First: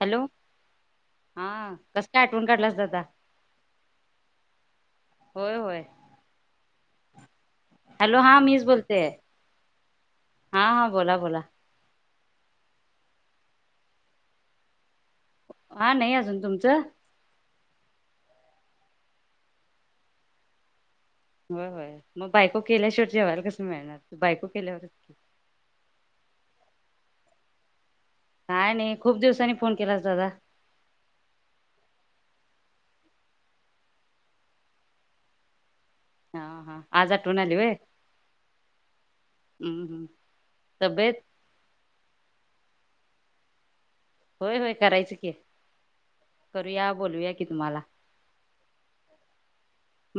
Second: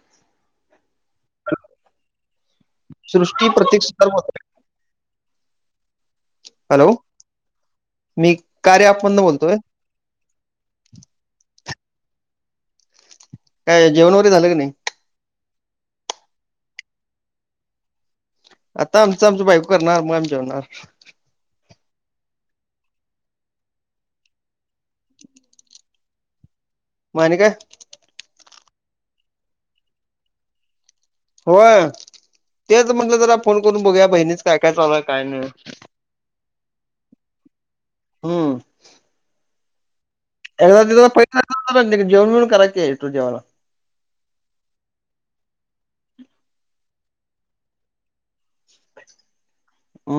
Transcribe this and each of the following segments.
Hello हा कस काय आठवण काढलास दादा होत [inaudible] होय होय. हॅलो हॅलो मी हा मीच कार्य बोलते अँप मधन बोलतोय हा हा बोला बोला काय जेवण वगैरे झालं काय नाही हा नाही अजून तुमचं. आता आमचं आमच बायको करणार मग आम्ही जेवणार होय होय मग बायको केल्याशेवट जेवायला कस मिळणार बायको केल्यावरच की मग आणि काय काय नाही खूप दिवसांनी फोन केलास दादा होय तेच म्हटलं जरा फोन करून बघूया बहिणीचं काय काय चालू हाय काय नाही हा हा आज आठवण आली व्हय. हम्म. हम्म हम्म. ए तब्येत पै [unintelligible] जेवण बिवन करा की येतो जेवायला होय होय करायचं की करूया बोलवूया कि तुम्हाला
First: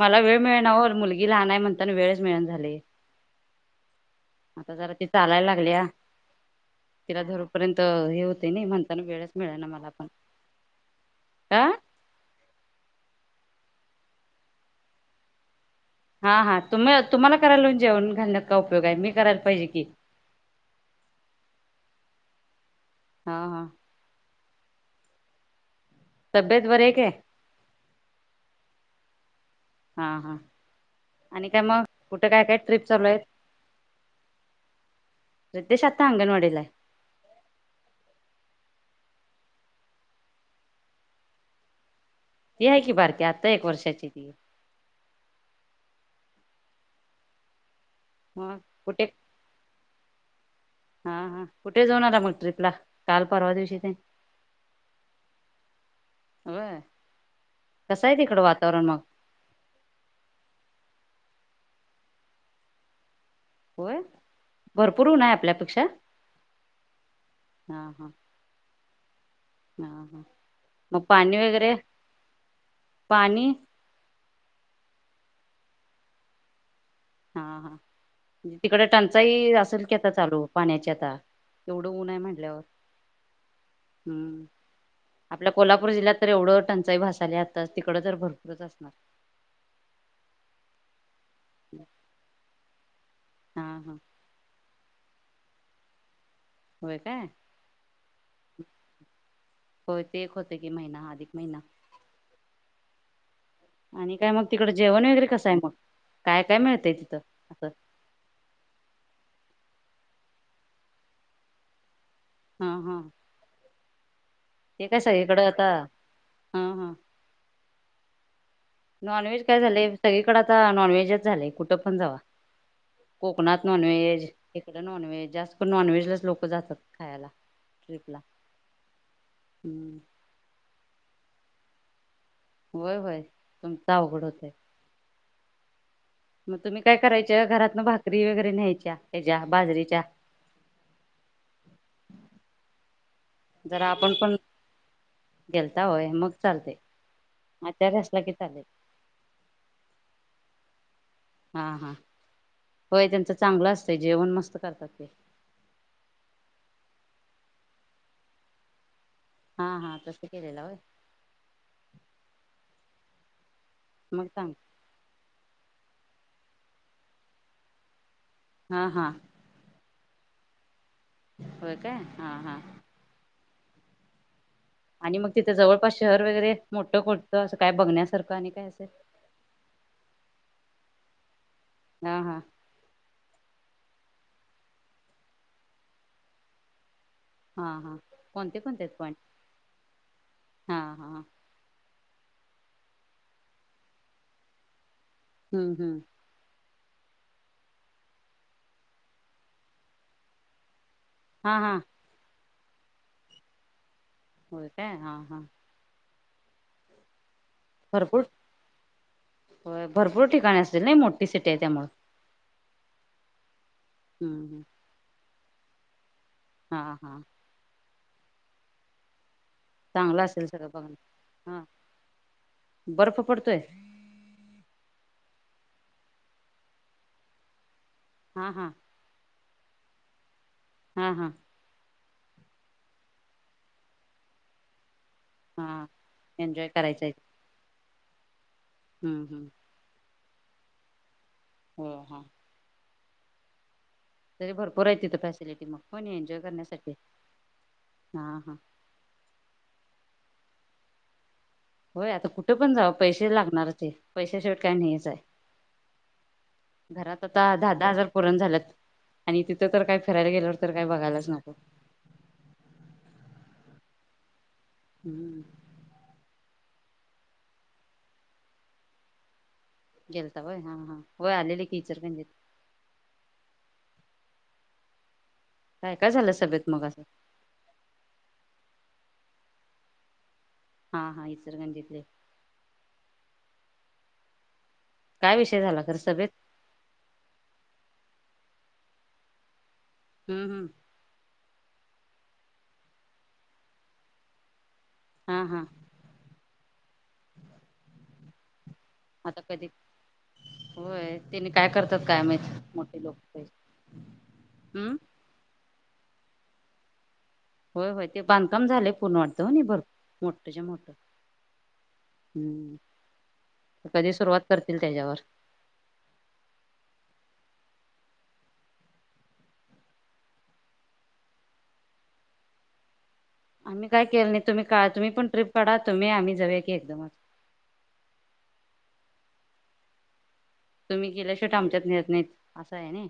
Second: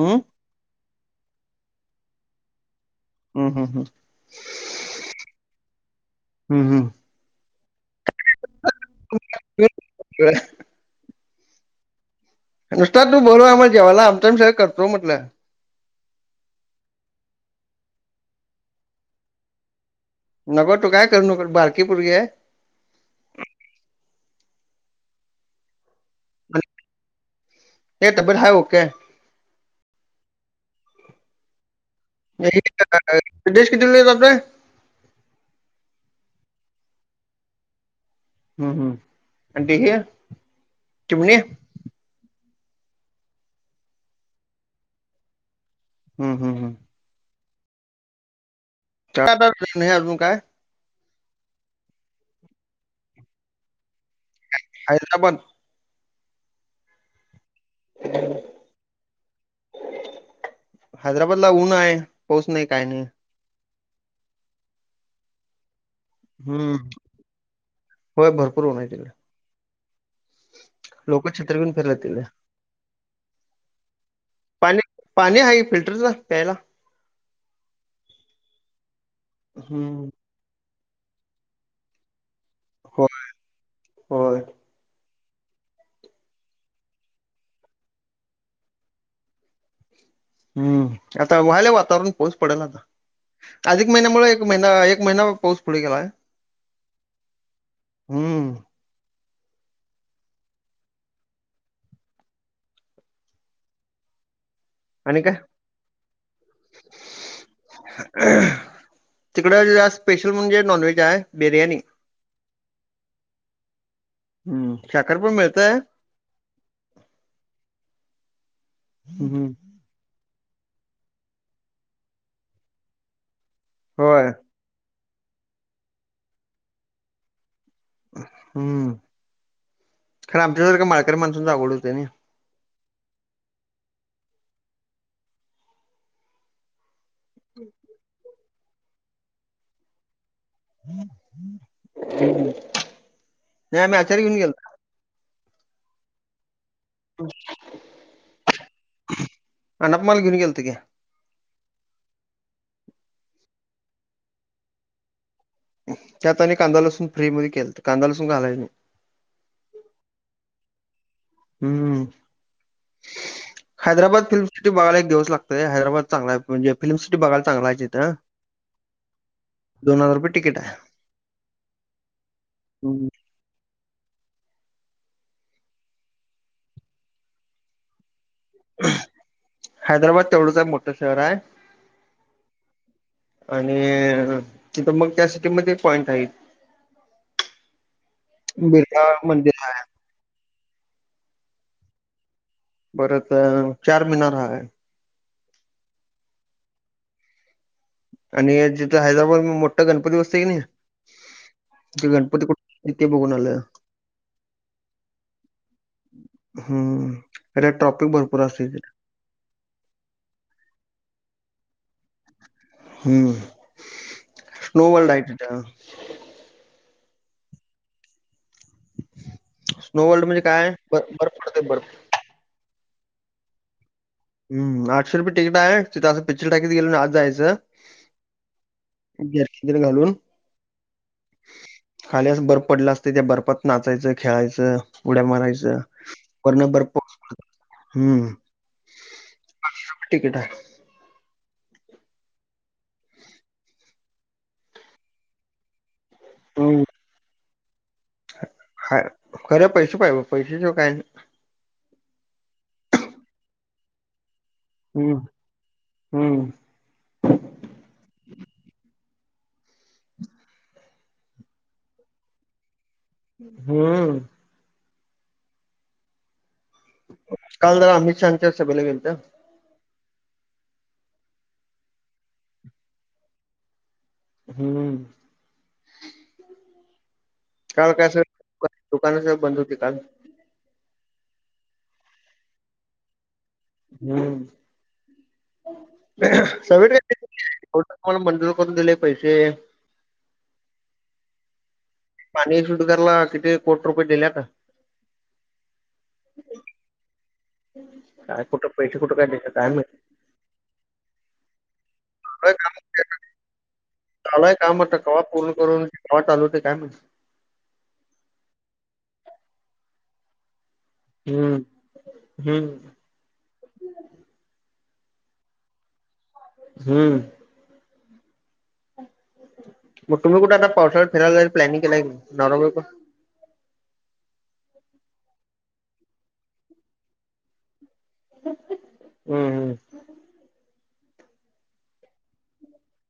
मला वेळ मिळणा ओ मुलगी लहान आहे म्हणताना वेळच मिळना झालंय हम् हम् हम्. आता जरा ति चालायला लागल्या हम्म हम्म तिला धरूपर्यंत हे होते नाही म्हणताना वेळच मिळे ना मला पण आ. नुसता तू बोलव आम्हाला जेवायला आमचं आमी सगळं करतो हा हा तुम्ही तुम्हाला करायला लावून जेवन घालण्यात काय उपयोग आहे मी करायला पाहिजे की नको तू काय करु नकोस बारकी पुरगी हाय हा हा तब्येत बरी आहे काय ए तब्बेत हाय ओके हाय हा हा आणि काय मग कुठे काय काय आहे ट्रिप चालू आहेत किती जातोय रितेश आता अंगणवाडी ला हम्म हम्म आणि हे चिमणी ती आहे कि बारकी आत्ता एक वर्षाची ती हम्म हम् हम्. हो. हे अजून काय? हा हा कुठे जाऊन आ मग ट्रिप ला काल परवा दिवशी ते? हैदराबाद. होय. कसं आहे तिकडं वातावरण मग? हैदराबाद ला ऊनं आहे पाऊस नाही काय नाही. होय भरपूर उन आहे आपल्यापेक्षा. हम्म होय भरपूर ऊन आहे तिकडे. ह. लोक छत्री घिऊन फिरल्यात तिकडे पाणी पाणी पाणी आहे फिल्टरचा प्यायला. हा हा तिकडे टंचाई असेल की हम्म आता चालू होत. पाण्याचे आता एवढं ऊन आहे म्हटल्यावर होय होय हम्म. आपल्या कोल्हापूर जिल्ह्यात तर एवढं टंचाई भासल्या आली आता तिकड तर भरपूरच असणार. हम्म आता व्हायला वातावरण पोउस पडेल आता. हा अधिक हा महिन्यामुळे एक महिना एक महिना पाऊस पुढे गेलाय. होय काय? होय ते एक होत की महिना हादिक महिना आणि काय मग? तिकडं जेवण आणि वगैरे काय कसं आहे मग काय-काय मिळतंय तिथं असं. तिकडं स्पेशल म्हणजे नॉनव्ज आहे बिर्याणी हा हा. हम्म ते काय शाकाहार पण सगळीकडं आता मिळतंय हा हा. नॉनव्हेज हम्म काय झाले सगळीकडे आता नॉनव्हेजच झालेय कुठं पण जावा को कणात नॉनव्हेज, होय इकड नॉनव्हेज, जास्त नॉनव्हेजलाच लोकं जातात खायला. ट्रिपला हम्म हम्म खरं आमच्यासारखं माळकरी माणसूनचा अवघड होते नी. होय-होय तुमच अवघड होतय. मग तुम्ही काय करायच्या? घरातन भाकरी वगैरे न्यायच्या हेजा बाजरीच्या. हम्म नाही आम्ही आचार घेऊन गेलो. गेलतावय मग चालते. आ तयार असला की चालेल. अनाप माल घेऊन गेलतो की हा हा होय त्यांचा चांगलं असतंय जेवण मस्त करतात ते. त्यात आणि कांदा लसून फ्री मध्ये केलतं कांदा, लसून घालाय नको. हा हा तसं केलेला वय. हम्म, हैदराबाद मग फिल्म चांग सिटी बघायला एक दिवस लाग ते हैदराबाद चांगलाय म्हजे फिल्म सिटी बघायला चांगला आहे तिथं. हा हा. दोन हजार रुपये टिकीट आहे. होय का हा हा. हम्म आणि मग तिथं जवळपास शहर वगैरे मोठं कोणतं असं काय बघण्यास? हैदराबाद तेवढंच आहे मोठं शहर आहे. हा हा. आणि ए तिथं मग त्या सिटीमध्ये पॉइंट आहेत. हा हा कोणते-कोणते आहेत बिर्ला पॉईंट? मंदिर आहे, हा हा. बरं तर चार मिनार आहे. हम्म हम्म. आणि ए जिथं हैदराबाद म मोठा गणपती बसते की नाही, हा हा ती गणपती कु इथे बघून आलय. होय काय हा हा. हम्म. अरे ट्रॉपिक भरपूर असतय तिथं. होय भरपूर ठिकाणी असतील नाही मो ठी सिटी आहे त्यामुळे. हम्म, स्नो वर्ल्ड आहे तिथं. हा हा. स्नो चांगलं वर्ल्ड म्हणजे असेल सगळं काय बघ बर्फ बर्फ हा पडतोय बर्फ. बर्फ पडतोय हम्म, आठशे रुपय तिकीट आहे तिथं असं पिक्चर टाकीत गेल्या आणि आत जायचं हा हा. ग्यार्की तेन घालून हा हा खाली असं बर्फ पडला असतय त्या बर्फात नाचायचं खेळायचं उड्या मारायच हा एन्जॉय वरनं बर्फ करायचा आहे हम्म. हम्म हम्म. तिकीट हाय. होय हा. तरी भरपूर आहे तिथ फॅसिलिटी. पण एन्जॉय हम्म करण्यासाठी हाईत. हाय खरं पैसे पाहिजे बघ पैसे शिवाय काय नाही. होय आता कुठ पण जावा पैसे लागणारच हाइत पैसे शिवाय - - काय नाहीयच हाय. हम्म हम्म घरात आता दहा दहा हजार पुरणा झाल्यात. आणि तिथं तर काय फिरायला गेल्यावर तर काय बघायलाच नको. हम्म. हम्म. काल जरा अमित शहाच्या सभेला गेलत. गेलता होय? हा, हा. होय. आलेले की इचलकरंजीत. हम्म. काय काय झालं सभेत मग असं? काल काय अस [inaudible] दुकान सगळी बंद होती काल. हां हां इचलकरंजीतले. हूं काय विषय झाला खरं सभेत [unintelligible] कोण मंजूर करून दिलय पैसे? हूं हूं. पाणी शुद्ध करायला किती कोट रुपये दिल्यात? हां हां काय कुठं पैसे कुठं काय आता देत्यात कधी काय माहित? होय त्याने काय करतात काय माहित कामात मोठे [unintelligible] लोक चालुय काम हम्म आता कवा पूर्ण करून कवा चालू. काय माहित? व्हय व्हय ते बांधकाम झालय पूर्ण वाटत व्हय नी मोठच्या मोठ. हम्म हम्म कधी सुरुवात करत त्येजावर. हूं. मग तुम्ही कुठ आता पावसाळ्यात फिरायला जायचं प्लॅनिंग केलाय की नाय नवरा बायको? आम्ही काय केलं नाही. तुम्ही का तुम्ही पण ट्रिप काढा तुम्ही आम्ही जाऊया की एकदमच. [unintelligible] हूं तुम्ही गेल्याशेवट आमच्यात नेत नाहीत असं हाय नी.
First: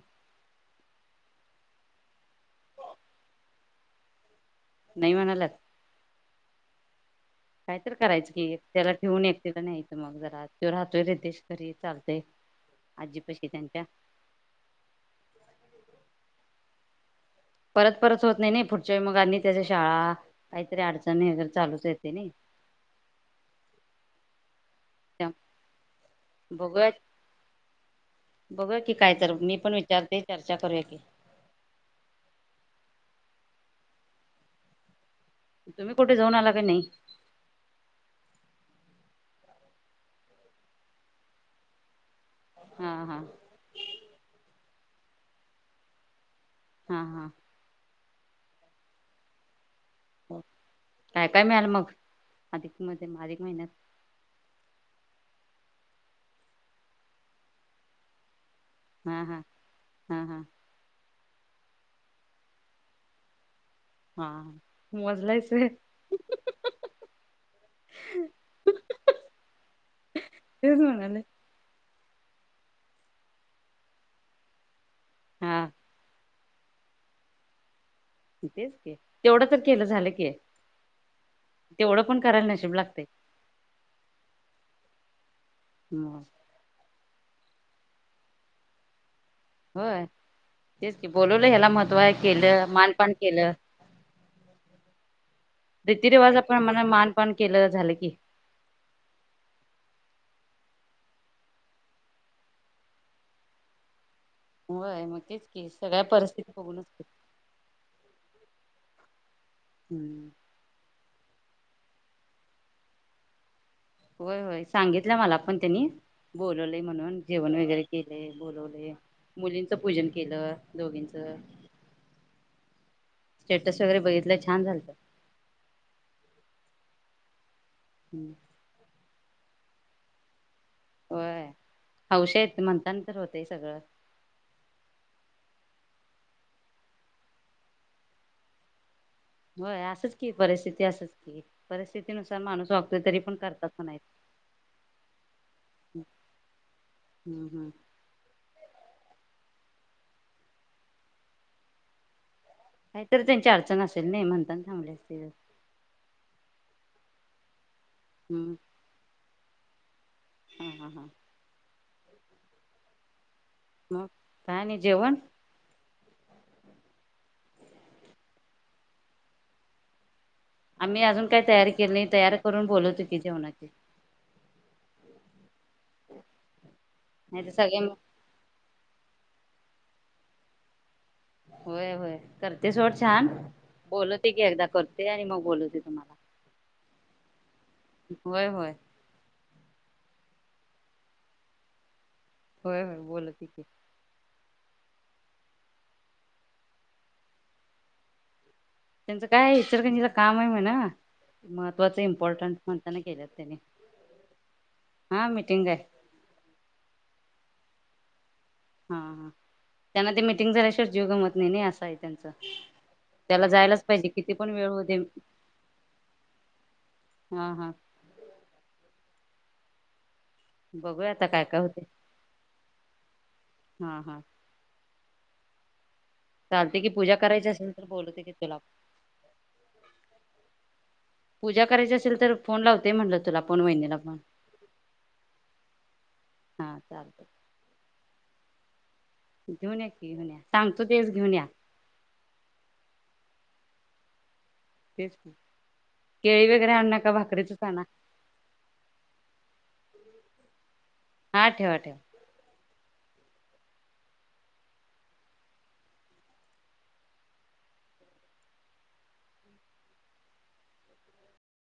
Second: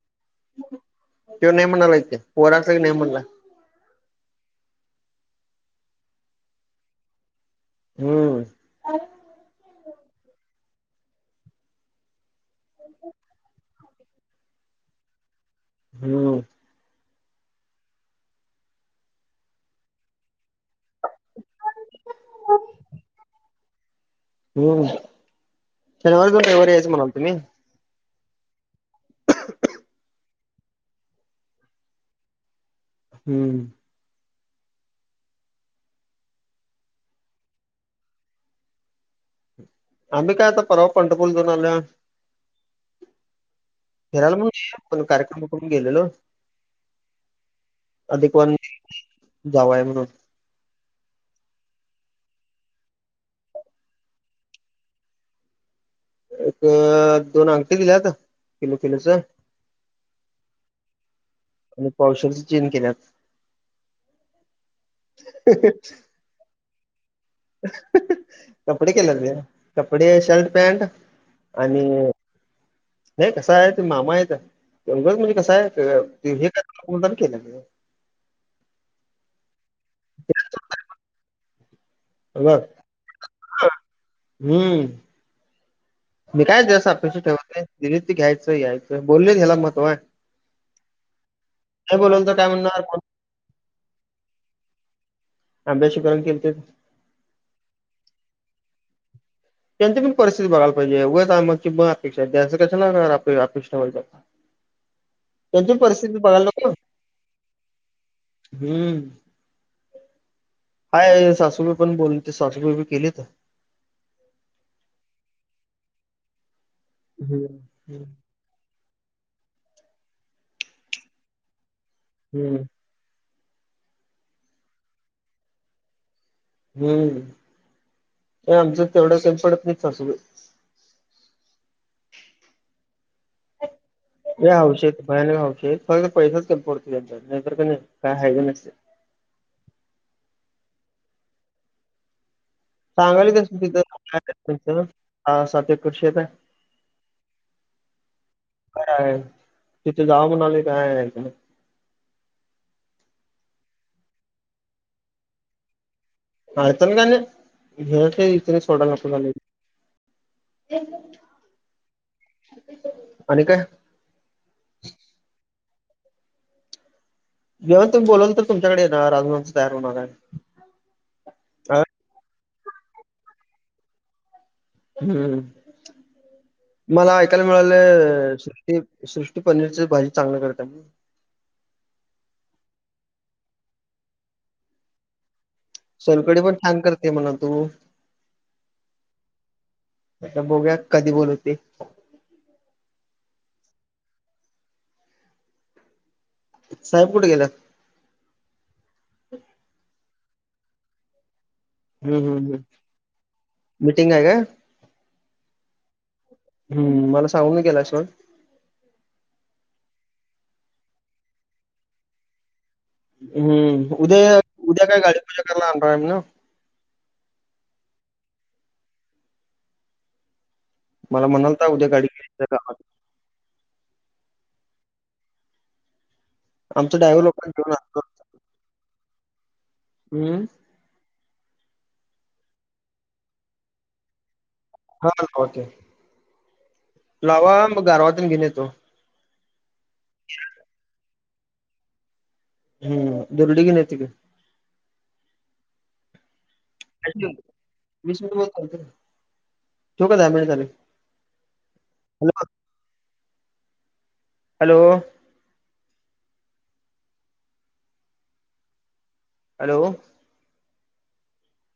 त्यो नाही म्हणालाय की. पोरा सकट नाही म्हणला. नाही म्हणाल्यात. काय तर करायचं हम्म की. त्याला ठेवून एकटीला न्यायचं. मग जरा त्यो राहतोय रितेश, घरी चालतय आजी पशी त्यांच्या. हूं परत परत होत नाही नही. पुढच्यावेळी मग अनि त्यांच्या शाळा काहीतरी अडचणी त्यानी तर चालूच हाय ते नई हूं शनवारी जाऊन रविवारी यायचं बघूया म्हणालतो मी. बघूया की काय तर मी पण विचारते चर्चा करूया की. हूं तुम्ही कुठे जाऊन आला का नाही? आम्ही काय आता परवा पंढरपूरला जाऊन आलोय. हा हा फिरायला पण हुतितपण कार्यक्रम उरकून गेलेलो. हा हा. अधिक वाण दिलीतं नई जावाय म हो काय काय मिळालं मग? अधिक मध्ये म अधिक महिन्यात एक दोन अंगठी दिल्यात. किलो किलोच हम् हम् हम् हम्. आणि पावशलची चिन केल्यात. हा मोजलायसं होय. कपडे केलेत काय कपडे शर्ट तेच पॅन्ट म्हणाले आणि [inaudible] हे कसा आहे ते मामा आहेत, उगच म्हणजे कसा हा आहे हे काय मुद्दाम केलं काय? तिथेच कि, तेवढं तर केलं झालंकी. तेवढं पण करायला बघ. नशीब लागतंय. हम्म मी काय लक्ष ठेवते नाय दिलीत ते घ्यायचं यायचं बोलले ह्याला महत्व आहे. होय तेच की बोलवलं ह्याला महत्व नाही हाये, बोलवलं तर काय केलं म्हणणार कोण मानपान केलं. [inaudible] रीती अभ्यासीकरण रिवाज केलं ते प्रमाणा मान पान केल झालं की! त्यांची पण पारस- तिथी बघायलं पाहिजे उगाच आमची अपेक्षा ठेवायला पाहिजे? होय मग तेच की सगळ्या बघायला परिस्थिती नको. बघूनच हम्म. हम्म. हाय सासूबाई पण बोलते, सासूबाई बी केलीत. होय होय सांगितलं मला पण त्यांनी. बोल बोलवलय म्हणून हम्म. जेवण वगैरे हम्म. केलेय बोलवलेय. मुलींचं पूजन केलं दोघींचं. हम्म. स्टेटस वगैरे बघितलं छान झालतं. हम्म आमचं तेवढंयात कमी पडत नाही सासूबाई. व्हय. हौशी आहेत ते म्हणता नंतर होतेय सगळं. लय हौशी आहेत भयानक हौशी आहेत फक्त पैसाच कमी पडतो यांच्यात. नाही तर का नई काय हाय का नस्तिये. होय असंच की परिस्थिती असच कि परिस्थिती नुस सांगालीत त्यास्नी तिथ सात एकर शेत आहे. हम्म हम्म. काय तिथे जाव म्हणाआले काय का? काहीतरी त्यांची अडचण असेल. नाही म्हणतान थांबले असतील. अडचण काही नाही, घरातले हम्म इथले सोडायला नको म्हणायलेत. हा हा हा. [inaudible] मग काय आणि जेवण? जेवण तुम्ही बोलवल तर तुमच्याकड येणार आजुन आमच तयार हुणार हाय! आम्ही अजून काय तयारी केल नाही तयारी करून बोलवतो की जेवणाची. हम्म. मला ऐकायला नाही तर सगळे मिळालंअ सृष्टी सृष्टी पनीरच भाजी चांगलं करत्या म्हणून? होय होय करते सोड छान बोलवते की, एकदा करते आणि मग बोलवते. तुम्हाला सोलकडी पण छान करते म्हणलतू. होय होय आता बोघुया कधी बोलवते? होय होय बोलवते की! साहेब कुठ गेल्यात? त्येचं काय इचलकंजी ला काम हाय म्हण महत्त्वाच हम्म हम्म इम्पॉर्टंट हम्म म्हणताना गेल्यात, मिटिंग आहे काय हा मिटिंग हाय. हम्म मला सांगून गेलाय सोड! हा हा त्यांना ते मिटिंग झाल्या शिवट जीव गमत नाइ नाई असं हाय तेंच. हम्म उद्या उद्या दे काय गाडी पूजा करायला आण्णार हाय म्हण? हा हा. बघूया आता मला काय काय म्हणालता होते उद्या गाडी घेउन [inaudible] हा हा चालतय की आमचं पूजा ड्रायव्हर करायची लोकांना असेल घेऊन तर आणतो बोलवतो की तुला हम्म? पूजा करायची असेल तर फोन लावते म्हणलं तुला पण वैनी ला पण. हा चालतंय लावा मग गारवा तेन घेउन येतो. घेऊन या की घेऊन या सांगतो तेच घेऊन या. हम् दुर्डी घीउन येतो की. तेच केळि घेवू वगैरे आणु नका भाकरीचच आणा. ठेउ का? धा मिंट झालं. हा ठेवा ठेवा. हॅलो. हॅलो.